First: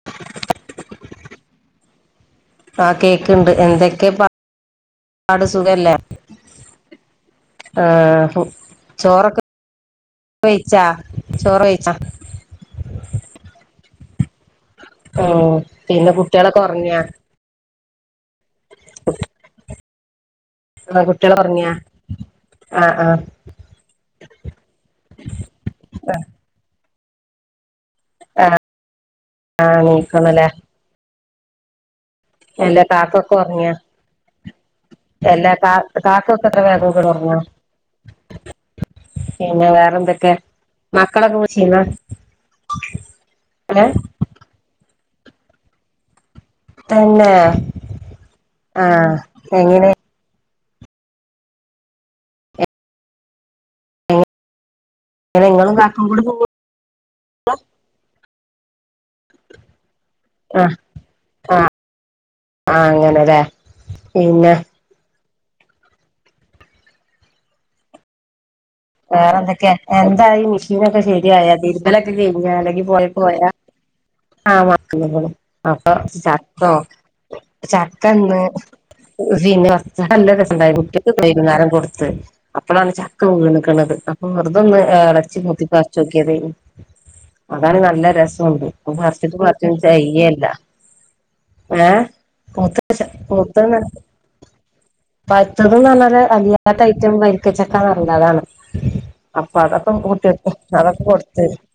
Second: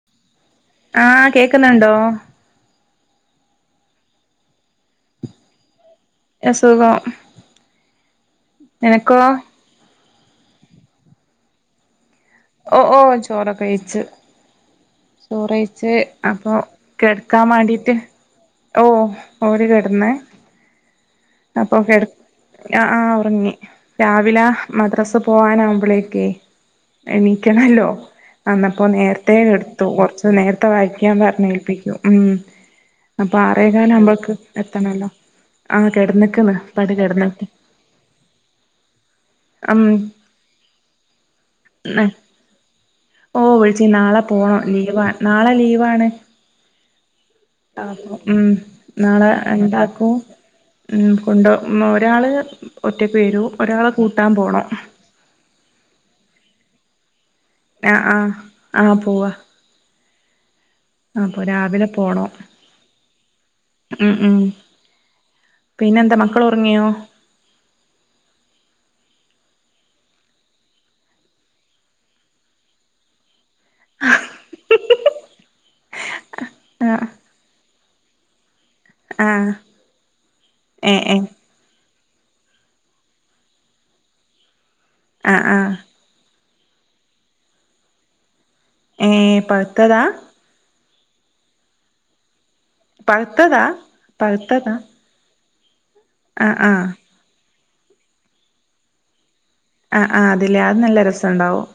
[inaudible] ആഹ് കേക്കുന്നുണ്ടോ ആഹ് കേക്ക്ണ്ട് എന്തൊക്കെ പാട് സുഖല്ലേ സുഖം ആഹ് നിനക്കോ ചോറൊക്കെ വെയ്ച്ച ചോറ് വെയ്ച്ച ഓഹ് ഓഹ് ചോറൊക്കെ കയ്ച്ച് ഉം ചോറയിച്ച് പിന്നെ അപ്പൊ കുട്ടികളൊക്കെ ഉറങ്ങിയാ കെട് ക്കാൻ മാണ്ടീട്ട് ഓഹ് ഓര് കെട്ന്ന് ആഹ് കുട്ട്യാളൊറങ്ങ്യ ആഹ് ആഹ് രാവിലെ മദ്രാസ് പോവാന ആവുമ്പോളേക്കെ എണീക്കണല്ലോ ആ അന്നപ്പോ നേർ പ്രത്യേകം ആ എടുത്തു കുറച്ച് നീക്കണല്ലേ നേരത്തെ വായിക്കാൻ പറഞ്ഞേൽപ്പിക്കും ഉം എല്ലാ കാക്കൊക്കെ അപ്പൊ ആറേ ഉറങ്ങിയാ കാലമ്പക്ക് എത്തണല്ലോ എല്ലാ കാ ആഹ് കാക്കൊക്കെ കെടന്ന്ക്ക്ന്ന് എത്ര വേഗ ഇപ്പണ്ട് ഒക്കെ ഒറങ്ങോ കെടന്ന്ക്ക് പിന്നെ വേറെ ഉം എന്തൊക്കെ മക്കളൊക്കെ വിളിച്ചീന്നാ? ഓഹ് ഏ വിളിച്ചി നാളെ പോണം ലീവാ നാളെ ലീവാണ് തെന്നെ ആക്കും ഉം നാളെ എങ്ങനെ എന്താക്കും ഉം കൊണ്ടാ ഒരാള് ഒറ്റക്ക് വെരും ഒരാളെ കൂട്ടാൻ പോണം ഇങ്ങളും കാക്കും കൂടി പോവു ആഹ് ആഹ് ആഹ് പോവാ ആ ആപ്പൊ രാവിലെ പോണോ ആണ്ലേ പിന്നെ പിന്നെന്താ മക്കള് ഒറങ്ങിയോ വേറെ എന്തൊക്കെയാ എന്തായി മിഷീനൊക്കെ ശരിയായ തിരുമ്പലൊക്കെ കെയിഞ്ഞാ അല്ലെങ്കിൽ പൊയെ പോയാ? ആഹ് [unintelligible] അപ്പൊ ചക്കോ ആഹ് ചക്കന്ന് ആഹ് പിന്നെ [unintelligible] നല്ല രസണ്ടായി ഏഹ് കുട്ട്യേക്ക് ഏഹ് വൈകുന്നേരം കൊടുത്ത് അപ്പോഴാണ് ചക്ക വീണ് ക്കണത് അപ്പൊ വെറ്തൊന്ന് എളച്ചി ആഹ് കൊത്തി ആഹ് പറച്ച് ച്ചോക്കിയതേനി അതാണ് നല്ല രസോണ്ട് അപ്പ ഏഹ് പറച്ചിട്ടും പറച്ചിട്ടും പഴുത്തതാ ചെയ്യല്ലാ ഏഹ് പഴുത്തതാ [unintelligible] പഴുത്തതാ പയ്ത്തത് ന്ന് പറഞ്ഞാല് ആഹ് അലിയാത്ത ആഹ് ഐറ്റം വരിക്കച്ചക്കാന്ന് പറയില്ലേ അതാണ് അപ്പൊ അതൊക്കെ ആഹ് ആഹ് കൂട്ട്യേക്ക് അതില്ലേ അത് നല്ല അതൊക്കെ കൊടുത്ത് രസണ്ടാവും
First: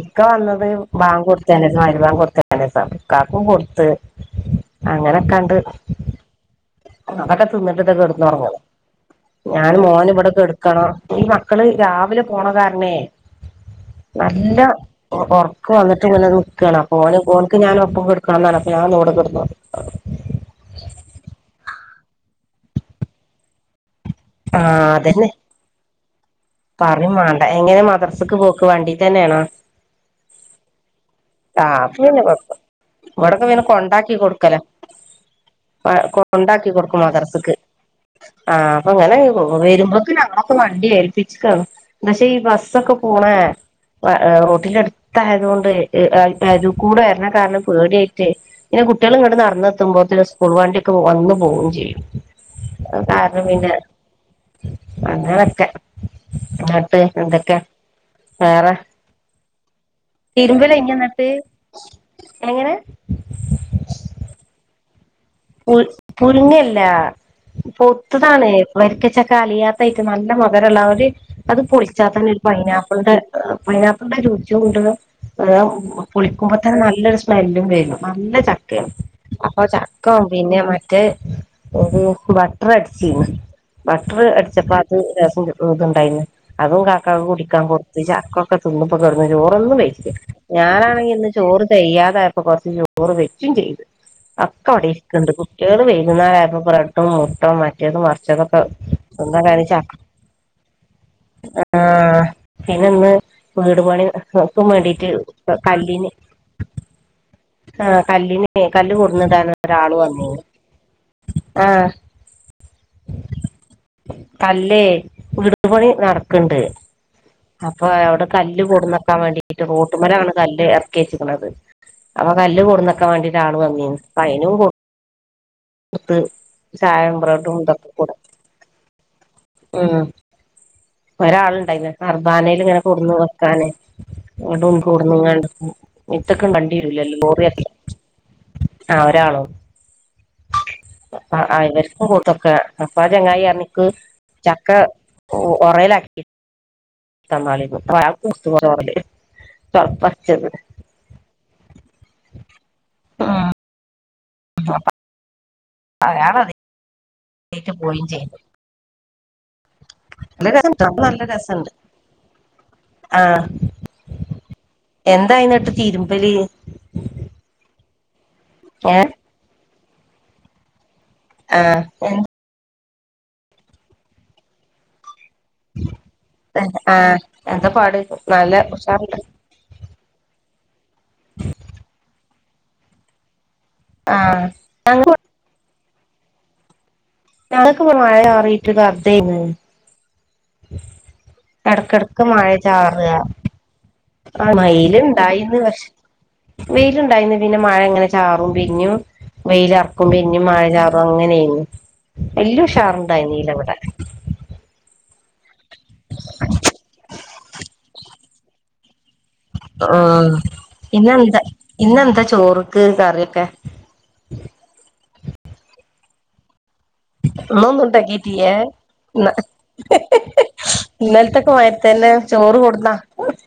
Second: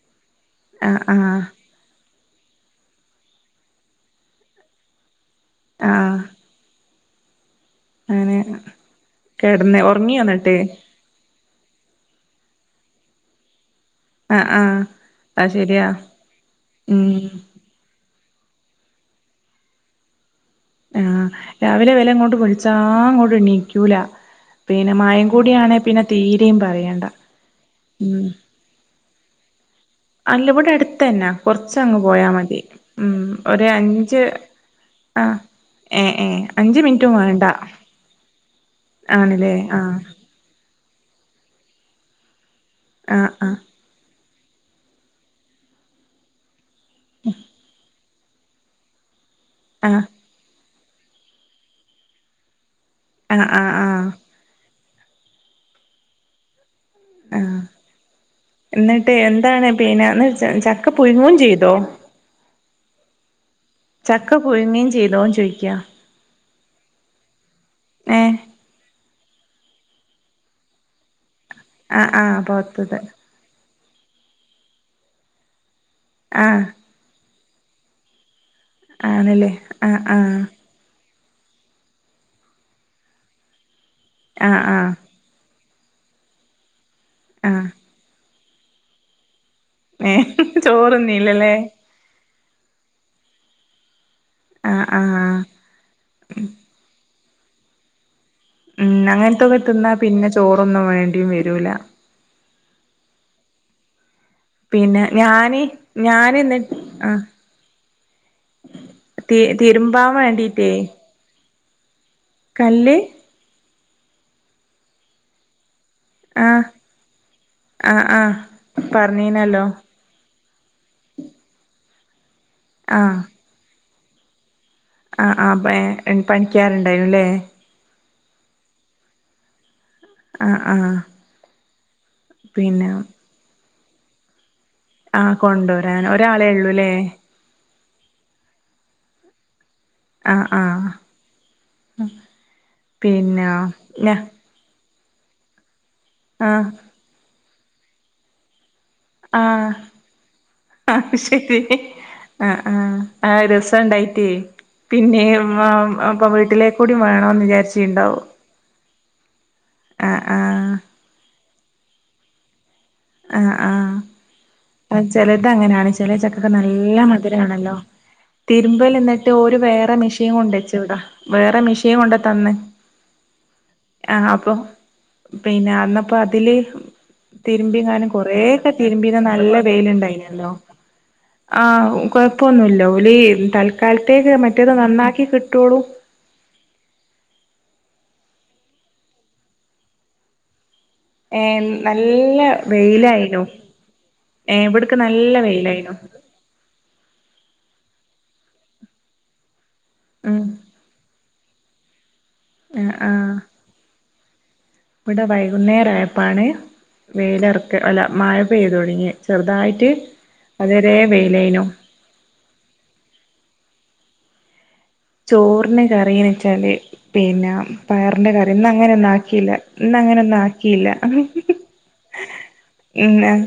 ഇക്ക വന്നത് ആഹ് ബാങ്ക് ആഹ് കൊടുത്തേനെ മഹരിബാങ്ക് കൊടുത്തേൻ്റെഷാണ് ഇക്കാക്കും കൊടുത്ത് അങ്ങനെയൊക്കങ്ങ് ട്ട് ആഹ് അതൊക്കെ തിന്നിട്ട് അങ്ങനെ കെടന്നൊറങ്ങണം ഞാന് കെടന്ന് മോന് ഒറങ്ങിയോ ഇവിടെ ന്നിട്ട് കെടക്കണം ഈ മക്കള് രാവിലെ പോണ കാരണേ ആഹ് നല്ല ആഹ് ഒ അത് ഒറക്ക് ശെരിയാ വന്നിറ്റ് ഇങ്ങനെ നിക്കാണ് അപ്പൊ ഉം ഓന് [unintelligible] ക്ക് ഞാനൊപ്പം കെടക്കണന്നാണ് അപ്പ ഞാ പറഞ്ഞ് ഇവിടെ കെടന്നോണ്ട് [unintelligible] ആഹ് രാവിലെ ഇവലെ ഇങ്ങോട്ട് വിളിച്ചാ ഇങ്ങോട്ട് എണീക്കൂലാ പിന്നെ മയിം കൂടിയാണെ പിന്നെ തീരേം പറ പറിം വേണ്ടാ എങ്ങനാ മദ്രസക്ക് പോക്ക് വണ്ടീത്തെന്നെയാണോ? അല്ല ഇവിടെ അടുത്തന്നെ ആഹ് അപ്പൊ കൊറച്ചങ്ങ് പിന്നെ പോയാ കൊഴപ്പ മതി ഉം ഇവിടൊക്കെ പിന്നെ ഒര് കൊണ്ടാക്കി അഞ്ച് കൊടുക്കലാ ആഹ് ഏഹ് ഏഹ് കൊണ്ടാക്കി അഞ്ച് കൊടുക്കും മിനിറ്റും മദ്രസക്ക് വേണ്ടാ ആഹ് അപ്പൊ ഇങ്ങനെ വെ വെരുമ്പ [unintelligible] വണ്ടി ഏൽപ്പിച്ച്ക്കാണ് പക്ഷെ ഈ ബസ്സൊക്കെ ആഹ് പോണെ ആഹ് വാ ഏഹ് റോട്ടിന്റെ അട്ത്തായതുകൊണ്ട് ഏഹ് അയിത്തെ അരൂ കൂടെ വരണ കാരണം പേടിയായിറ്റെ പിന്നെ കുട്ടികള് ഇങ്ങണ്ട് ആഹ് നടന്നെത്തുമ്പോത്തിന് സ്കൂൾ വണ്ടിയൊക്കെ വന്ന് പോവും ചെയ്യും കാരണം ആഹ് ആഹ് പിന്നെ ആഹ് അങ്ങനക്കെ [unintelligible] ആഹ് എന്നിട്ട് എന്താണ് പിന്നെ ഇന്നട് ച തിരുമ്പല് ചക്ക കഴിഞ്ഞോ എന്നിട്ട് പുയുങ്ങും ചെയ്തോ എങ്ങനെ ചക്ക പുയ്ങ്ങേ ചെയ്തോ ചോയി പുഴ് പുഴ്ങ്ങല്ലാ ഏഹ് പൊവ്ത്തതാണ് വരിക്കച്ചക്കാ അലിയാത്തായിറ്റം നല്ല മധുരള്ള ആ ഒര് പൊളിച്ചാ ആഹ് തന്നെ ആഹ് ഒരു പോത്തത് പൈനാപ്പിളിന്റെ ഏഹ് പൈനാപ്പിളിൻ്റെ രുചി [unintelligible] അത് പൊളിക്കുമ്പോ ആഹ് തന്നെ നല്ലൊരു സ്മെ സ്മെല്ലും വെരും നല്ല ചക് ആണ്ല്ലേ ആഹ് ആഹ് പിന്നെ മറ്റേ ഒര ബട്ടർ അടിച്ചീര്ന്ന് ബട്ടർ ആഹ് അടിച്ചപ്പോ ആഹ് അത് രസം ഇതുണ്ടായിന്ന് അതും കാക്കാക്ക് ആഹ് കുടിക്കാൻ കൊട് ചക്കൊക്കെ തിന്ന്പ്പം കെടന്ന് ചോറൊന്നും വെയിച്ചി ഏഹ് ഞാനാണെങ്കി ഇന്ന് ചോറുന്നീല്ലല്ലേ ചോറ് തെയ്യാതായ അപ്പം കൊറച്ച് ചോറ് വെക്കും ചെയ്ത് ആഹ് അവിടെണ്ട് ആഹ് കുട്ടികൾ വൈകുന്നായപ്പോ ബ്രെഡും മുട്ടയും മറ്റേത് മറച്ചൊക്ക ഉം എന്ത അങ്ങനത്തൊക്കെ കണിച്ച തിന്നാ പിന്നെ ചോറൊന്നും വേണ്ടിയും വരൂല ആഹ് പിന്ന ഇന്ന് വീട് പണി നോക്കും പിന്നെ വേണ്ടീട്ട് ഞാന് കല്ലിന് ഞാന് എന്നിട്ട് ആഹ് ആ കല്ലിന് കല്ല്ടു തി വാന് ഒരാള് തിരുമ്പാൻ വന്നിനു വേണ്ടീട്ടേ ആഹ് കല്ല് കല്ലേ വിടുപണി നടക്ക ണ്ട് ആഹ് അപ്പൊ ആഹ് അവിടെ ആഹ് കല്ല് കൊടുന്നു വക്കാൻ വേണ്ടിട്ട് പറഞ്ഞീനല്ലോ റോ ട്ടുമ്മരാണ് കല്ല് ഇറക്കിച്ചക്കുന്നത് അപ്പ കല്ല് കൊടുന്നക്കൻ ആഹ് വേണ്ടിട്ടാണ് ആ ള് വന്നീ നു പ അയിനു പോ ആഹ് ആഹ് പ ഇ ചായ പണിക്കാരുണ്ടായിരുന്നുല്ലേ ബ്രഡും ഇതൊക്കെ കൂ ഉം ആഹ് ആഹ് ഒരാളുണ്ടായിന്ന് അർബാനയിൽ ഇങ്ങനെ പിന്നെ കൊടന്ന് വെക്കാനെ വീടും ആഹ് കൂടുന്നങ്ങാണ്ട കൊണ്ടുവരാൻ ഒരാളെ മിറ്റക്കം വണ്ടി ഉള്ളൂല്ലേ വരല്ലല്ല ലോറിയക്ക ആഹ് ഒരാളോ ആഹ് ആഹ് അഹ് അഹ് ഇ വർക്കുംകൊണ്ട് കൊടുക്കെ അപ്പാ ചങ്ങായി പിന്നെ പറഞ്ഞക്ക് ഞ ചക്ക ഉറയിലാക്കി ആഹ് തന്നാളീന്ന് ഒരാൾക്ക് [unintelligible] ആഹ് ആത് ശരി ആഹ്ആഹ് ആ രസം ഉണ്ടായി പിന്നെ അപ്പൊ അയാള് വീട്ടിലേക്കൂടി വേണന്ന് അതേറ്റ് പോയിം വിചാരിച്ചുണ്ടാവോ ചെയ്ത് നല്ല ആഹ് രസണ്ട്അപ്പ നല്ല രസുണ്ട് ആഹ് ആഹ് ചിലത് എന്തായിന്നിട്ട് അങ്ങനെയാണ് ചില തിരുമ്പല് ചക്കൊക്കെ നല്ല മ ധുരണല്ലോ തിരുമ്പൽ ഏ എന്നിട്ട് ഒരു വേറെ മെഷീൻ കൊണ്ട വച്ചു ഇവിടാ വേറെ ആ മിഷൻ കൊണ്ട തന്ന് ആഹ്അപ്പൊ പിന്നെ അന്നപ്പോ അതില് എന്ത ആ എന്താ പാട് തിരുമ്പിങ്ങാനും കുറെ നല്ല ഒക്കെ ഉഷാറില്ല തിരുമ്പീന്ന നല്ല വെയിലുണ്ടായി നല്ലോ ആഹ്കൊഴപ്പൊന്നുല്ല ഓല് ആ തൽക്കാലത്തേക്ക് മറ്റേത് ഞങ്ങക്ക് നന്നാക്കി കി ട്ടോളു ഞങ്ങക്ക് ഇവടെ മഴ മാറിയിട്ട് [unintelligible] ഏഹ് ഇടക്കിടയ്ക്ക് നല്ല മഴ ചാറുക വെയിലായിനു ആ ഏഹ് ഇവിട്ക്ക് നല്ല വെയിലുണ്ടായിന്ന് പക്ഷെ വെയിലായിനു വെയിലുണ്ടായിന്ന് പിന്നെ മഴ ങ്ങനെ ചാറും പിന്നും വെയിലറക്കും ഉം പിന്നും മഴ ചാറും അ അങ്ങനെയന്ന് ആഹ് വെല്ല്യഉഷാർണ്ടായി ആഹ് നീലവിടെ ഇവിടെ വൈകുന്നേരമായപ്പാണ് വെയിലറക്ക അല്ല മഴ പെയ്തു തുടങ്ങിയത് ആഹ് ഇന്നെന്താ വെയിലേനു ഇന്നെന്താ ചോറ്ക്ക് കറിയൊക്കെ ചോറിന് കറിന്ന് വെച്ചാല് പിന്നെ ഇന്നൊന്നും പയറിന്റെ കറി ഉണ്ടാക്കീട്ടില്ലേ ഇന്ന അങ്ങനെ ഒന്നും ഇന്ന ആക്കില്ല ഇന്ന അങ്ങനെ ഒന്നും ആക്കിയില്ല ഇന്നലത്തൊക്കെ മാതിരി തന്നെ ചോറ് കൊടന്നാ ഉം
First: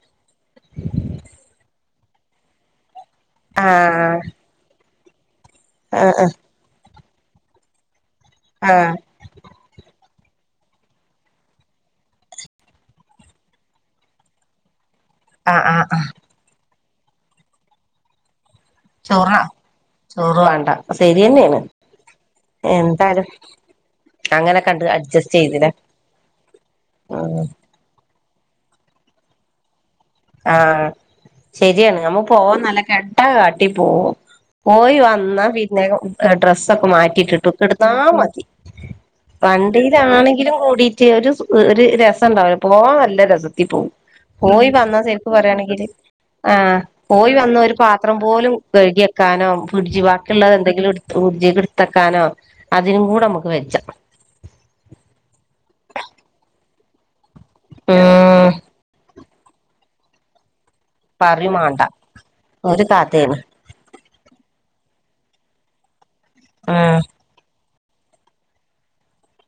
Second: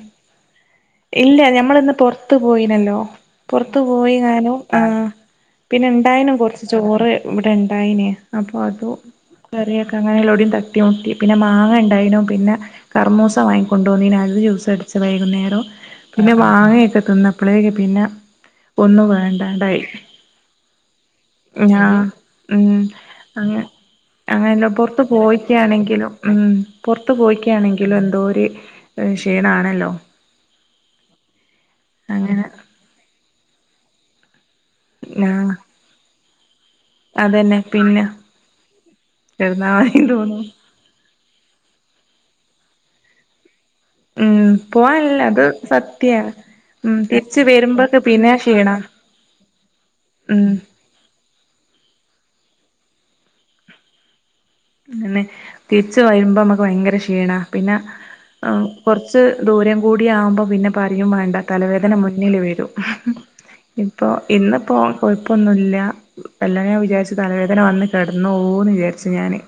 ഇല്ല ഞമ്മള് ന്ന് പുറത്ത് പോയിനല്ലോ പുറത്തു പോയി ആഹ് ഞാനും ആഹ് പിന്നെ ആഹ് ഇണ്ടായിന ആഹ് കൊറച്ച് ചോറ് ഇവിടെ ഇണ്ടായിനേ അപ്പൊ അതു ആഹ് കറിയൊക്കെ അങ്ങനെല്ലോടയും തട്ടി മുട്ടി പിന്നെ മാങ്ങ ഉണ്ടായിനും പിന്നെ കർമോസ വാങ്ങികൊണ്ടുവന്നിനു അത് ജ്യൂസടി ച്ച് വൈകുന്നേരം ആഹ് ആഹ് ആഹ് പിന്നെ മാങ്ങയൊക്കെ തിന്നപ്പോഴേക്ക പിന്നെ ഒന്നും ചോറാ വേണ്ടാണ്ടായി ചോറ് വേണ്ടാ ശരിയന്നെയാണ് ഞാ ഉം എന്തായാലും അങ്ങ അങ്ങനെയല്ല അങ്ങനൊക്കെ കണ്ട് പുറത്ത് അഡ്ജസ്റ്റ് ചെയ്തില്ലേ പോയിക്കുകയാണെങ്കിലും ഉം പുറത്ത് ഉം പോയിയ്ക്കുകയാണെങ്കി ഇലോന്തോര് ക്ഷീണണല്ലോ ആഹ് ശരിയാണ് ഞമ്മ അങ്ങനെ പോവാ നല്ല കെട്ടാ കാട്ടി പോകും പോയി വന്നാ ആഹ് പിന്നെ ഡ്രസ്സൊക്കെ മാറ്റിട്ടിട്ട് അതന്നെ കെടന്നാ പിന്നെ മതി കിടന്നാ മതി തോന്നും വണ്ടിയിലാണെങ്കിലും കൂടിട്ട് ഒരു ഒരു രസംണ്ടാവില്ല പോവാ നല്ല രസത്തി പോവും ഉം പോയി വന്ന പോവാനില്ല നേര്ക്ക് അത് പറയുകയാണെങ്കില് സത്യ ആഹ് ഉം പോയി തിരിച്ച് വന്ന് ഒരു വരുമ്പോക്കെ പാത്രം പിന്നെ പോലും ക്ഷീണ കഴുകി ക്കാനോ ഫ്രിഡ്ജി ഉം ബാക്കിയുള്ളത് എന്തെങ്കിലും ട്ത്ത് ഫഡ്ജിക്ക് ടുത്തെക്കാനോ അതിനും കൂടെ നമക്ക് വെജ്ജ ന്ന് തിരിച് വരുമ്പോ നമ്മക്ക് ഭയങ്കര ക്ഷീണ പിന്നെ ഉം കൊറച്ച് ദൂരം കൂടിയാകുമ്പോ പിന്നെ പറിയും വേണ്ട പറയും മാണ്ട തലവേദന മുന്നില് വരും ഒരു കഥയാണ് ഇപ്പൊ ഇന്നിപ്പോ കൊഴപ്പൊന്നുല്ല എല്ല ഞാൻ ഉം വിചാരിച്ച് തലവേദന വന്നി കിടന്നോവോന്ന് വിചാരിച്ചു ഞാന്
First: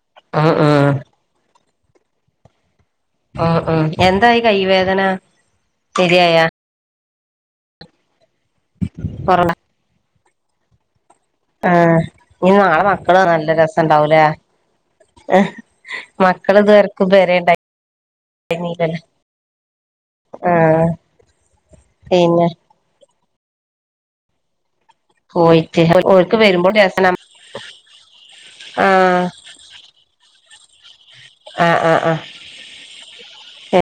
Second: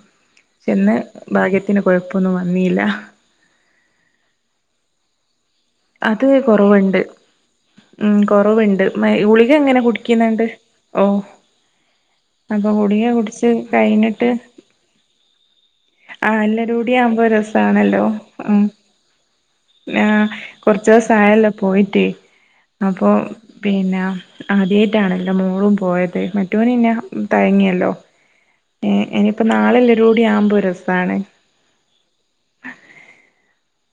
ഉം ഉം ചെന്ന് ഭാഗ്യത്തിന് കുഴപ്പമൊന്നും വന്നില്ല അ ആഹ് എന്തായി കൈ വേദന അത് ശരിയായാ കൊറവുണ്ട് ഉം കൊറവുണ്ട് മ കൊറ ഗുളിക ങ്ങനെ കുടി ക്കേനെണ്ട് ഓഹ് ആഹ് ഇനി അപ്പൊ നാളെ ഗുളിക മക്കള് നല്ല കുടിച്ച് രസണ്ടാവൂലേ കഴിഞ്ഞിട്ട് ആഹ് മക്കള് എല്ലരൂടി ഇതുവരക്കും ആവുമ്പോ പേരെ രസണല്ലോ ഉം ഉണ്ടായില്ലല്ലോ ആഹ് ആഹ് കുറചൂസം ആയല്ലോ പോയിട്ടേ പിന്നെ അപ്പൊ പിന്നെ ആദ്യയിട്ടാണല്ലോ മോളും പോയിട്ട് പോയത് ഓർക്ക് മറ്റോന് വരുമ്പോ പിന്നെ രസന തയങ്ങിയല്ലോ ആഹ് അപ്പോ നാളെല്ലാരൂടി ആവുമ്പോ രസണ് ആഹ് ആഹ് ആഹ്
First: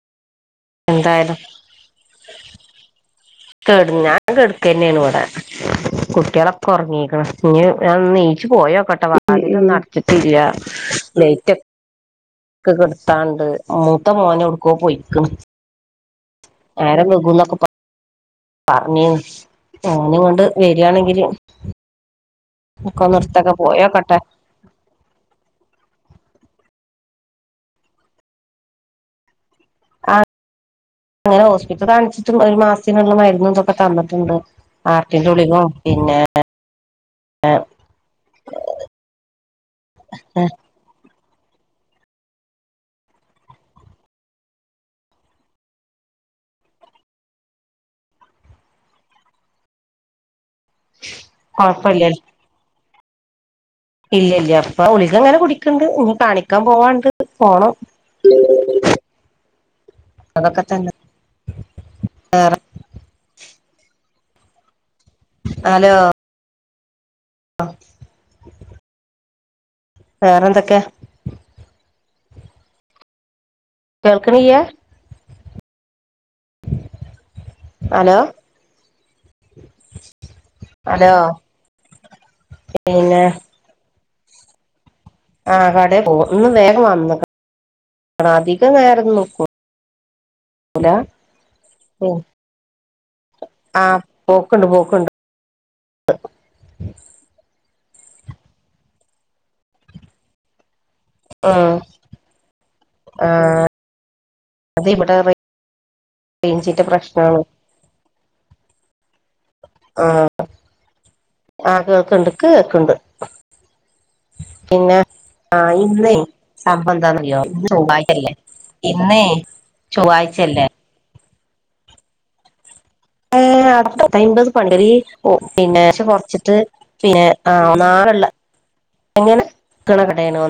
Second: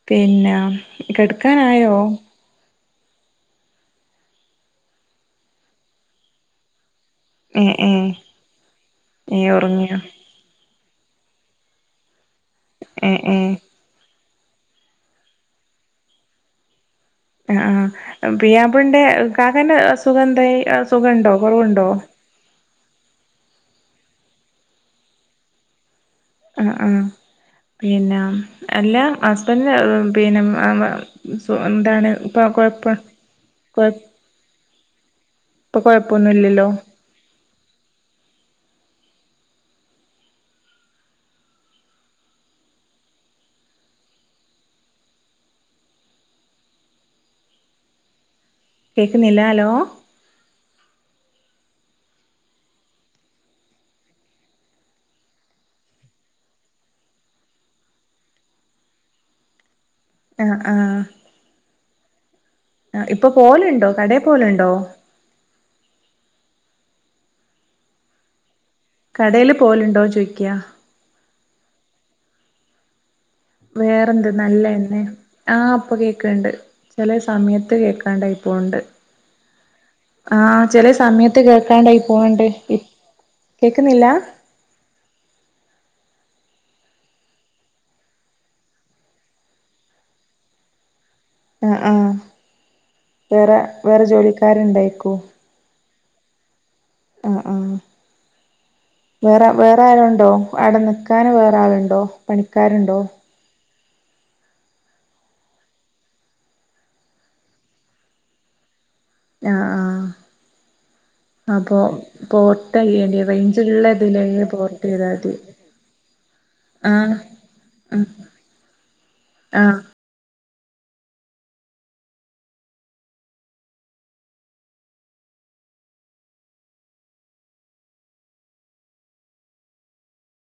പിന്നെ എന്തായാലും കെടക്കാനായോ കെട് ഞാൻ കെടക്കന്നെയാണ് ഇവിടെ കുട്ടികളൊക്കെ ഉറങ്ങീക്ക്ണ് ഏ ഇഞ്ഞ് ഏ ഞാനൊന്ന് നീച്ച് പോയോക്കട്ടെ ഏ വതിലൊന്നും ഒറങ്ങിയോ അടച്ചിട്ടില്ല ക്ക് ഏ കിട്ടാണ്ട് ഏ മൂത്ത മോന് ഒട്കോ പൊയിക്ക്ണ് നേര വെ അഹ് ആഹ് പുയ്യപ്പളന്റെ കാക്കാൻ്റെ ഓന് അസുഖ ഇങ്ങോട്ട് എന്തായി വരിയാണെങ്കില് സുഖണ്ടോ കൊറവ്ണ്ടോ പോയോക്കട്ടെ [unintelligible] അ ആഹ് പിന്നെ അല്ലാ ഹസ്ബൻഡ്റെ ആ പിന്നെ അങ്ങനെ ഹോസ്പിറ്റൽ എന്താണ് ഇപ്പം കുഴപ്പ കൊഴ ഇണ്ട് ആർട്ടിന്റെ ഉള്ളിലു ഇപ്പൊ പിന്നെ കൊഴപ്പൊന്നുല്ലല്ലോ എ [unintelligible] കേക്കുന്നില്ല ഹലോ കോഴപ്പല്ല ഇല്ലല്ല ഇപ്പ ഉളികങ്ങനെ കുടിക്ക്ണ്ട് ഇനി കാണിക്കാൻ പോവാണ്ട് പോണം ആഹ് അതൊക്കെ തന്നെ ആഹ് [unintelligible] ആഹ് ഇപ്പൊ പോവല്ണ്ടോ കടെ പോവല്ണ്ടോ അലോ ആ കടേല് പോവല്ണ്ടോ ചോയ്ക്ക വേറെന്തൊക്കെ വേറെന്ത് കേൾക്കണിയ്യ നല്ലതന്നെ ആഹ് ഇപ്പ കേൾക്ക്ണ്ണ്ട് ചെല സമയത്ത് ഹലോ കേൾക്കാണ്ടായി പ്പോവ്ണ്ട് ആഹ് ചെല ഹലോ സമയത്ത് കേക്കാണ്ടായി പോണ്ട് പിന്നെ കേക്ക്ണില്ല ആഹ് കടെ പോന്ന് ഇന്ന് വേഗം വന്ന അധികം നേര ന്നും നിക്കുല ഉല അഹ് ആഹ് വേറെ ആ വേറെ പോക്ക്ണ്ട് പോക്ക്ണ്ട് ജോലിക്കാര്ണ്ടേയ്ക്കും ആഹ് ആഹ് വേറെ വേറെ ആരോണ്ടോ അവ്ടെ നിക് ക്കാന് വേറാള്ണ്ടോ പണിക്കാര്ണ്ടോ ആഹ് അതിവ്ടെ റെയ് റെയ്ഞ്ചിന്റെ പ്രശ്നാണ് ആഹ് അപ്പോ കേക്ക്ണ്ട് പോർട്ടെയ്യെണ്ടി റെയ്ഞ്ച്ള്ളെ എതിലെങ്കിലും പിന്നെ പോർട്ടെയ്താതി ആഹ് ഇന്നേ സംഭവെന്താന്നറിയോ ഇന്ന് ചൊവ്വായ്ച്ചെല്ലേ ഇന്നേ ആഹ് ചൊവ്വായ്ച്ചെല്ലേ ഏഹ് അട് ത്തയ്മ്പത്പ്പെണ്ടെടീ പിന്നേ ക്ഷെ കൊർച്ച്ട്ട് പിന്നെ ആഹ് നാളെള്ളെ എങ്ങെനെ ക്ക്ണെ കടേണോന്ന്